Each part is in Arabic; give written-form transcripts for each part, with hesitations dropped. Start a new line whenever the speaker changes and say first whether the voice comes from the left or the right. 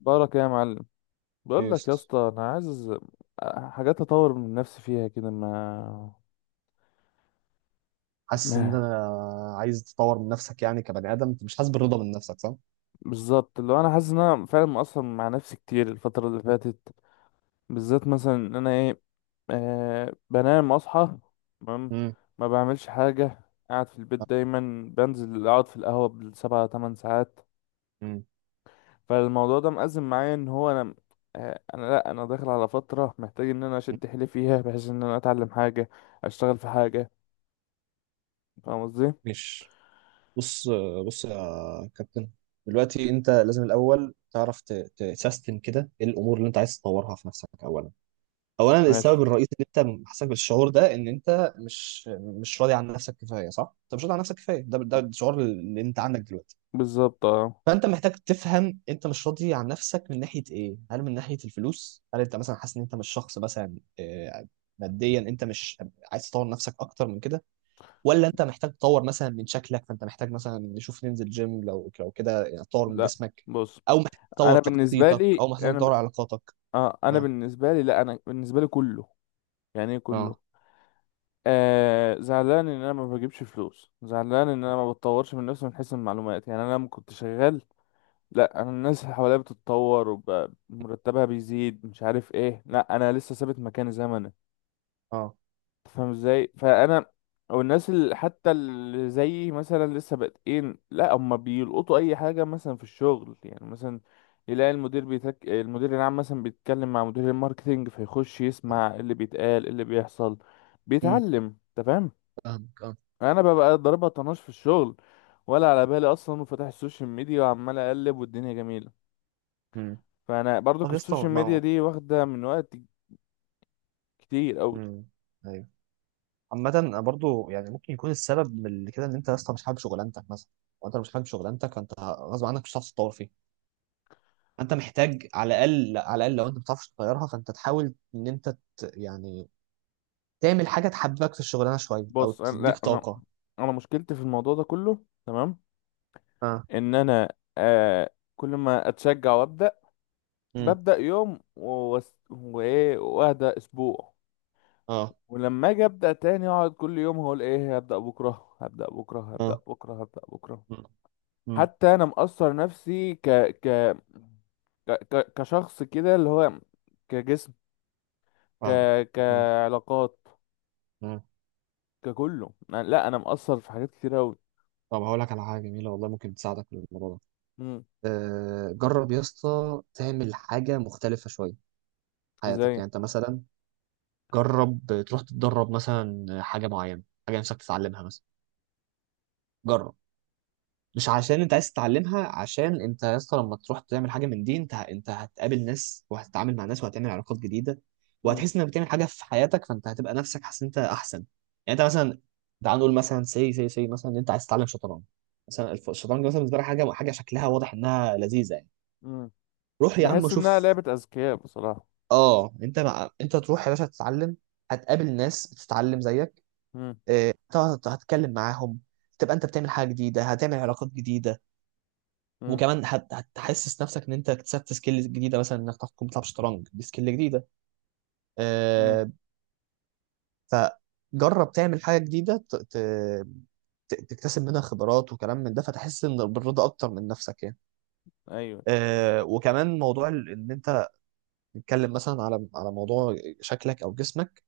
left: بارك يا معلم.
right: ايه
left: بقول
right: يا
left: لك يا
right: اسطى،
left: اسطى انا عايز حاجات اطور من نفسي فيها كده ما
right: حاسس ان
left: ما
right: انا عايز تطور من نفسك يعني، كبني ادم انت مش حاسس بالرضا من نفسك صح؟
left: بالظبط اللي هو انا حاسس ان انا فعلا مقصر مع نفسي كتير الفتره اللي فاتت، بالذات مثلا ان انا ايه، بنام اصحى تمام
right: امم.
left: ما بعملش حاجه، قاعد في البيت دايما بنزل اقعد في القهوه بالسبع تمن ساعات.
right: مم.
left: فالموضوع ده مأزم معايا ان هو انا آه انا لا انا داخل على فتره محتاج ان انا اشد حيلي فيها بحيث ان انا اتعلم حاجه، اشتغل في حاجه، فاهم قصدي؟
right: ماشي. بص، بص يا كابتن. دلوقتي انت لازم الاول تعرف تسيستم كده ايه الامور اللي انت عايز تطورها في نفسك اولا. اولا،
left: ماشي،
right: السبب الرئيسي اللي انت حاسس بالشعور ده ان انت مش راضي عن نفسك كفايه، صح؟ انت مش راضي عن نفسك كفايه. ده الشعور اللي انت عندك دلوقتي.
left: بالظبط اه.
right: فانت محتاج تفهم، انت مش راضي عن نفسك من ناحيه ايه؟ هل من ناحيه الفلوس؟ هل انت مثلا حاسس ان انت مش شخص مثلا ماديا؟ انت مش عايز تطور نفسك اكتر من كده؟ ولا انت محتاج تطور مثلا من شكلك، فانت محتاج مثلا نشوف ننزل جيم لو كده يعني تطور من
left: لا
right: جسمك؟
left: بص،
right: او محتاج تطور
left: انا بالنسبه
right: شخصيتك،
left: لي
right: او محتاج
left: انا ب...
right: تطور علاقاتك؟
left: آه انا
right: اه،
left: بالنسبه لي لا انا بالنسبه لي كله، يعني ايه كله،
right: اه،
left: زعلان ان انا ما بجيبش فلوس، زعلان ان انا ما بتطورش من نفسي من حيث المعلومات. يعني انا لما كنت شغال، لا انا الناس اللي حواليا بتتطور ومرتبها بيزيد مش عارف ايه، لا انا لسه ثابت مكاني زي ما أنا.
right: اه،
left: فاهم ازاي؟ فانا او الناس اللي حتى اللي زيي مثلا لسه بادئين، لا هم بيلقطوا اي حاجه مثلا في الشغل. يعني مثلا يلاقي المدير العام مثلا بيتكلم مع مدير الماركتينج فيخش يسمع اللي بيتقال اللي بيحصل
right: امم.
left: بيتعلم، انت فاهم؟
right: فاهمك، اه.
left: انا ببقى ضاربها طناش في الشغل، ولا على بالي اصلا، وفتح السوشيال ميديا وعمال اقلب والدنيا جميله.
right: امم.
left: فانا
right: طب
left: برضك
right: يا اسطى.
left: السوشيال ميديا دي واخده من وقت كتير او.
right: امم. عامة أنا برضو يعني ممكن يكون السبب من اللي كده ان انت اصلا مش حابب شغلانتك مثلا. وانت لو مش حابب شغلانتك، فانت غصب عنك مش هتعرف تتطور فيها. فانت محتاج على الاقل، على الاقل لو انت ما بتعرفش تغيرها، فانت تحاول ان انت يعني تعمل حاجة تحببك في الشغلانة شوية او
left: بص انا
right: تديك
left: لا انا
right: طاقة.
left: انا مشكلتي في الموضوع ده كله، تمام؟
right: اه.
left: ان انا آه كل ما اتشجع وابدا
right: امم.
left: ببدا يوم وايه واهدى اسبوع،
right: اه.
left: ولما اجي ابدا تاني اقعد كل يوم هقول ايه: هبدا بكره، هبدا بكره، هبدا
right: اه.
left: بكره، هبدا بكره.
right: امم. امم.
left: حتى انا مقصر نفسي كشخص كده، اللي هو كجسم، ك
right: فاهم. امم.
left: كعلاقات،
right: امم.
left: لا انا مقصر في حاجات كتير قوي.
right: طب هقول لك على حاجة جميلة والله، ممكن تساعدك في الموضوع
left: امم،
right: ده. جرب يا اسطى تعمل حاجة مختلفة شوية في حياتك،
left: وزي.
right: يعني انت مثلا، جرب تروح تتدرب مثلا حاجه معينه، حاجه نفسك تتعلمها مثلا. جرب، مش عشان انت عايز تتعلمها. عشان انت يا اسطى لما تروح تعمل حاجه من دي، انت هتقابل ناس وهتتعامل مع ناس وهتعمل علاقات جديده،
left: امم،
right: وهتحس انك بتعمل حاجه في حياتك، فانت هتبقى نفسك حاسس ان انت احسن. يعني انت مثلا، تعال نقول مثلا سي مثلا ان انت عايز تتعلم شطرنج. مثلا الشطرنج مثلا بالنسبه لك حاجه شكلها واضح انها لذيذه يعني.
left: امم،
right: روح يا عم
left: بحس انها
right: شوف.
left: لعبة اذكياء بصراحة.
right: اه، انت تروح يا باشا تتعلم، هتقابل ناس بتتعلم زيك.
left: امم،
right: طبعا هتتكلم معاهم. تبقى انت بتعمل حاجه جديده، هتعمل علاقات جديده.
left: امم،
right: وكمان هتحسس نفسك ان انت اكتسبت سكيلز جديده، مثلا انك تعرف تكون بتلعب شطرنج دي سكيل جديده.
left: امم،
right: آه، فجرب تعمل حاجه جديده تكتسب منها خبرات وكلام من ده، فتحس ان بالرضا اكتر من نفسك يعني.
left: ايوه.
right: وكمان موضوع ان انت تتكلم مثلا على موضوع شكلك او جسمك.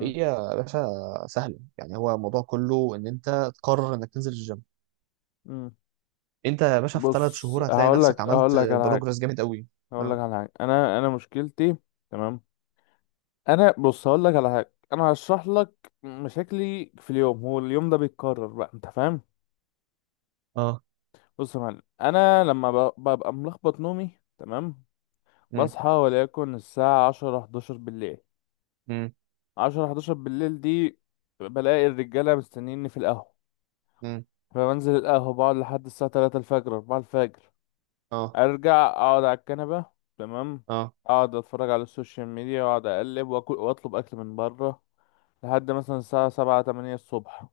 right: هي يا باشا سهله، يعني هو الموضوع كله ان انت تقرر انك تنزل الجيم.
left: مم.
right: انت يا باشا في ثلاث
left: بص
right: شهور هتلاقي
left: هقول
right: نفسك
left: لك هقول
right: عملت
left: لك على حاجه
right: بروجرس جامد قوي.
left: هقول لك
right: اه.
left: على حاجه انا انا مشكلتي، تمام. انا بص هقول لك على حاجه، انا هشرح لك مشاكلي في اليوم، هو اليوم ده بيتكرر بقى، انت فاهم؟
right: اه.
left: بص يا معلم، انا لما ببقى ملخبط نومي، تمام،
right: امم.
left: بصحى وليكن الساعه 10 11 بالليل.
right: امم.
left: 10 11 بالليل دي بلاقي الرجاله مستنيني في القهوه،
right: امم.
left: فبنزل القهوه بقعد لحد الساعه 3 الفجر 4 الفجر،
right: اه.
left: ارجع اقعد على الكنبه، تمام،
right: اه.
left: اقعد اتفرج على السوشيال ميديا واقعد اقلب واكل واطلب اكل من بره لحد مثلا الساعه 7 8 الصبح.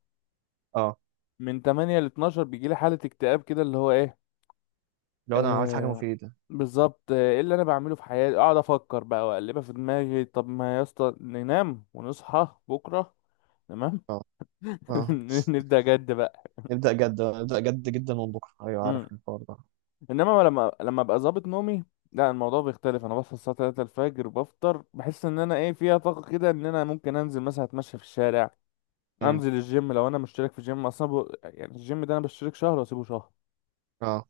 right: اه.
left: من 8 ل 12 بيجيلي حاله اكتئاب كده، اللي هو ايه،
right: لو انا عملت حاجه
left: آه
right: مفيده.
left: بالظبط آه، ايه اللي انا بعمله في حياتي؟ اقعد افكر بقى واقلبها في دماغي. طب ما يا اسطى ننام ونصحى بكره، تمام،
right: اه. اه.
left: نبدا جد بقى.
right: نبدا جد، نبدا جد جدا من بكره، ايوه، عارف الحوار ده.
left: انما لما ابقى ظابط نومي لا الموضوع بيختلف، انا بصحى الساعه 3 الفجر بفطر بحس ان انا ايه فيها طاقه كده ان انا ممكن انزل مثلا اتمشى في الشارع،
right: امم.
left: انزل الجيم لو انا مشترك في جيم اصلا يعني الجيم ده انا بشترك شهر واسيبه شهر.
right: اه.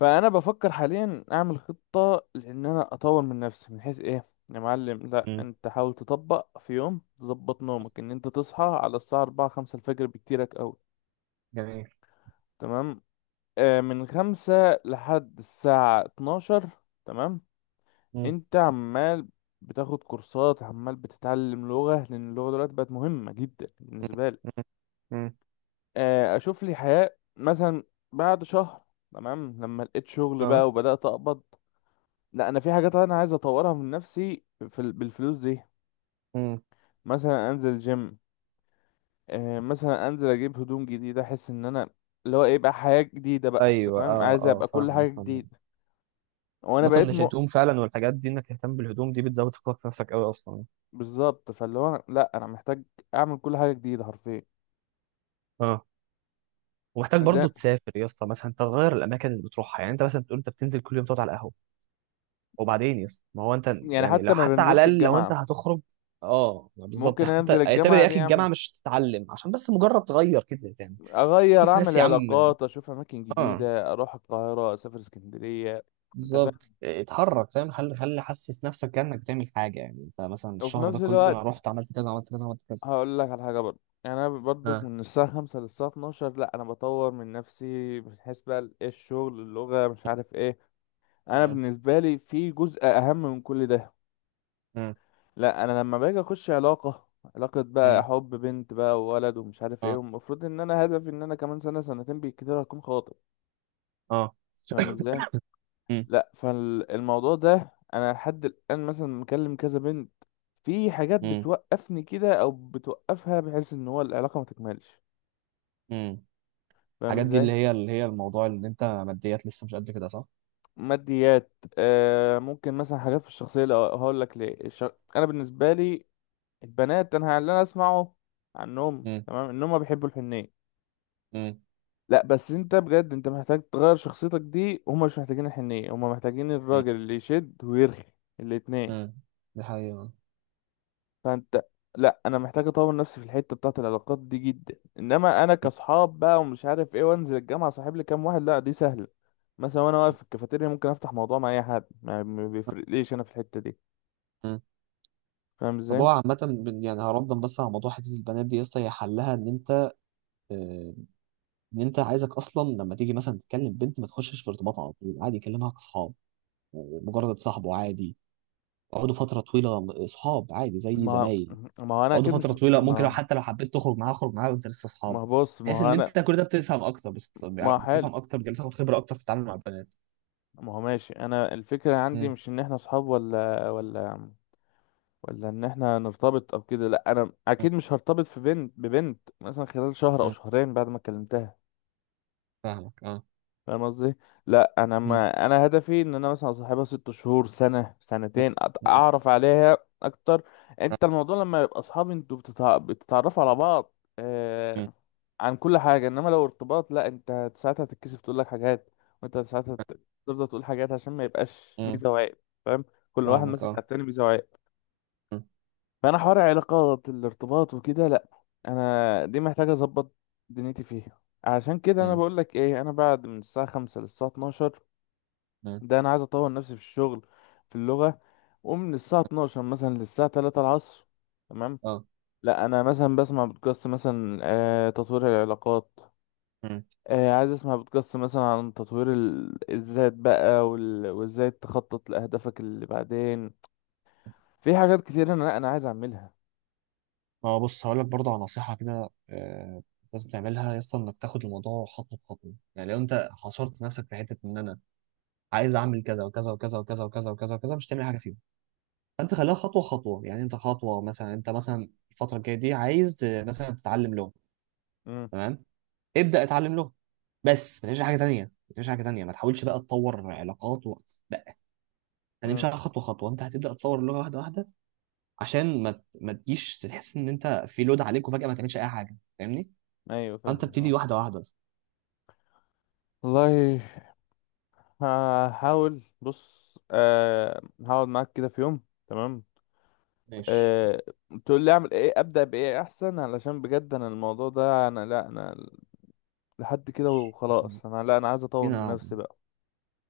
left: فانا بفكر حاليا اعمل خطه لان انا اطور من نفسي من حيث ايه يا معلم. لا
right: امم.
left: انت حاول تطبق في يوم تظبط نومك ان انت تصحى على الساعه 4 5 الفجر بكتيرك قوي،
right: جميل.
left: تمام، من 5 لحد الساعه 12، تمام،
right: امم.
left: انت عمال بتاخد كورسات عمال بتتعلم لغة لان اللغة دلوقتي بقت مهمة جدا بالنسبة لي.
right: امم. امم.
left: آه، اشوف لي حياة مثلا بعد شهر، تمام، لما لقيت شغل
right: اه.
left: بقى وبدأت اقبض لا انا في حاجات انا عايز اطورها من نفسي بالفلوس دي.
right: امم.
left: مثلا انزل جيم، آه، مثلا انزل اجيب هدوم جديدة، احس ان انا اللي هو ايه بقى حياة جديدة بقى،
right: ايوه.
left: تمام،
right: اه.
left: عايز
right: اه.
left: ابقى كل
right: فاهم.
left: حاجة
right: فاهم.
left: جديدة. وانا
right: مثلا
left: بقيت مؤ،
right: الهدوم فعلا والحاجات دي، انك تهتم بالهدوم دي بتزود ثقتك في نفسك قوي اصلا.
left: بالظبط، لا انا محتاج اعمل كل حاجة جديدة حرفيا.
right: اه. ومحتاج
left: زي،
right: برضو تسافر يا اسطى، مثلا تغير الاماكن اللي بتروحها، يعني انت مثلا تقول انت بتنزل كل يوم تقعد على القهوه، وبعدين يس، ما هو انت
left: يعني
right: يعني لو
left: حتى ما
right: حتى على
left: بنزلش
right: الاقل لو انت
left: الجامعة.
right: هتخرج. اه، ما بالظبط،
left: ممكن
right: حتى
left: انزل
right: اعتبر
left: الجامعة
right: يا
left: دي
right: اخي
left: اعمل،
right: الجامعه مش تتعلم عشان بس مجرد تغير كده يعني.
left: اغير،
right: شوف ناس
left: اعمل
right: يا عم.
left: علاقات، اشوف اماكن
right: اه،
left: جديدة، اروح القاهرة، اسافر اسكندرية. انت فاهم؟
right: بالظبط اتحرك، فاهم، خلي خلي حسس نفسك كانك بتعمل حاجه، يعني انت مثلا
left: وفي
right: الشهر ده
left: نفس
right: كله أنا
left: الوقت
right: رحت عملت كذا، عملت كذا، عملت كذا.
left: هقول لك على حاجة برضه، يعني انا برضه
right: اه.
left: من الساعة خمسة للساعة اتناشر لا انا بطور من نفسي من حيث بقى ايه الشغل، اللغة، مش عارف ايه. انا
right: اه.
left: بالنسبة لي في جزء اهم من كل ده،
right: اه.
left: لا انا لما باجي اخش علاقة، علاقة بقى حب، بنت بقى وولد ومش عارف ايه،
right: اه.
left: والمفروض ان انا هدفي ان انا كمان سنة سنتين بالكتير هكون خاطب،
right: اه.
left: فاهم ازاي؟
right: مم.
left: لا فالموضوع ده انا لحد الان مثلا مكلم كذا بنت، في حاجات
right: مم.
left: بتوقفني كده او بتوقفها بحيث ان هو العلاقه ما تكملش،
right: مم.
left: فاهم
right: الحاجات دي اللي
left: ازاي؟
right: هي اللي هي الموضوع اللي انت ماديات لسه مش قد كده، صح؟
left: ماديات، آه ممكن مثلا حاجات في الشخصيه. لو هقول لك ليه انا بالنسبه لي البنات، انا اللي انا اسمعه عنهم
right: مم.
left: تمام ان هم بيحبوا الحنيه،
right: مم.
left: لا بس انت بجد انت محتاج تغير شخصيتك دي، هم مش محتاجين الحنيه، هم محتاجين
right: مم.
left: الراجل اللي يشد ويرخي الاتنين.
right: مم. دي حقيقة.
left: فانت، لا انا محتاج اطور نفسي في الحته بتاعه العلاقات دي جدا، انما انا كصحاب بقى ومش عارف ايه، وانزل الجامعه صاحب لي كام واحد لا دي سهله، مثلا وانا واقف في الكافيتيريا ممكن افتح موضوع مع اي حد، ما بيفرقليش انا في الحته دي، فاهم
right: طب
left: ازاي؟
right: هو عامة يعني هردا بس على موضوع حتة البنات دي يا اسطى، هي حلها آه، إن أنت عايزك أصلا لما تيجي مثلا تكلم بنت ما تخشش في ارتباط على طول، عادي كلمها كأصحاب. مجرد صاحبه عادي. اقعدوا فترة طويلة صحاب عادي زي
left: ما
right: زمايل.
left: ما هو انا
right: اقعدوا
left: اكيد مش
right: فترة
left: ب...
right: طويلة، ممكن لو
left: ما
right: حتى لو حبيت تخرج معاها اخرج معاها وأنت لسه
left: ما
right: صحاب.
left: هو بص ما
right: بحيث
left: هو
right: إن
left: انا
right: أنت كل ده بتفهم أكتر،
left: ما هو حلو
right: بتفهم أكتر، بتاخد خبرة أكتر في التعامل مع البنات.
left: ما هو ماشي، انا الفكره عندي
right: مم.
left: مش ان احنا صحاب ولا ان احنا نرتبط او كده، لا انا
right: مم.
left: اكيد مش هرتبط في بنت ببنت مثلا خلال شهر او
right: مم.
left: شهرين بعد ما كلمتها،
right: فاهمك أه.
left: فاهم قصدي؟ لا انا
right: مم.
left: ما انا هدفي ان انا مثلا اصاحبها ست شهور سنه
right: مم.
left: سنتين،
right: مم.
left: اعرف عليها اكتر. انت الموضوع لما يبقى اصحاب انتوا بتتعرفوا على بعض آه
right: مم.
left: عن كل حاجه، انما لو ارتباط لا انت ساعتها تتكسف تقول لك حاجات، وانت ساعتها تفضل تقول حاجات عشان ما يبقاش
right: مم.
left: ميزه وعيب، فاهم؟ كل واحد
right: فاهمك
left: ماسك
right: أه.
left: على التاني ميزه وعيب.
right: مم.
left: فانا حوار علاقات الارتباط وكده لا، انا دي محتاجه اظبط دنيتي فيها، عشان كده انا
right: مم.
left: بقول لك ايه، انا بعد من الساعه 5 للساعه 12
right: مم.
left: ده انا عايز اطور نفسي في الشغل، في اللغه، ومن الساعه 12 مثلا للساعه 3 العصر، تمام،
right: أه.
left: لا انا مثلا بسمع بودكاست مثلا آه تطوير العلاقات،
right: مم.
left: آه عايز اسمع بودكاست مثلا عن تطوير الذات بقى وازاي تخطط لاهدافك اللي بعدين. في حاجات كتير انا عايز اعملها.
right: ما هو بص هقول لك برضه على نصيحة كده، لازم تعملها يا اسطى، انك تاخد الموضوع خطوة بخطوة، يعني لو انت حصرت نفسك في حتة ان انا عايز اعمل كذا وكذا وكذا وكذا وكذا وكذا وكذا، مش هتعمل حاجة فيهم. فانت خليها خطوة خطوة، يعني انت خطوة، مثلا انت مثلا الفترة الجاية دي عايز مثلا تتعلم لغة.
left: امم،
right: تمام؟ ابدأ اتعلم لغة. بس ما تعملش حاجة تانية، ما تعملش حاجة تانية، ما تحاولش بقى تطور علاقات لا. يعني مش
left: امم،
right: خطوة خطوة، انت هتبدأ تطور اللغة واحدة واحدة عشان ما تجيش تحس ان انت في لود عليك وفجأة ما تعملش اي حاجة، فاهمني؟
left: ايوه
right: فانت
left: فاهم
right: ابتدي
left: فاهم.
right: واحده واحده.
left: والله هحاول، بص آه هقعد معاك كده في يوم، تمام،
right: ماشي.
left: آه، تقول لي اعمل ايه، ابدا بايه احسن، علشان بجد انا الموضوع ده انا لا انا لحد كده
right: ماشي.
left: وخلاص انا لا انا عايز اطور
right: لينا
left: من
right: قعده،
left: نفسي بقى.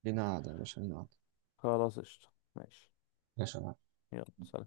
right: لينا قعده يا باشا، لينا قعده.
left: خلاص قشطة، ماشي،
right: يا باشا. قعدة.
left: يلا سلام.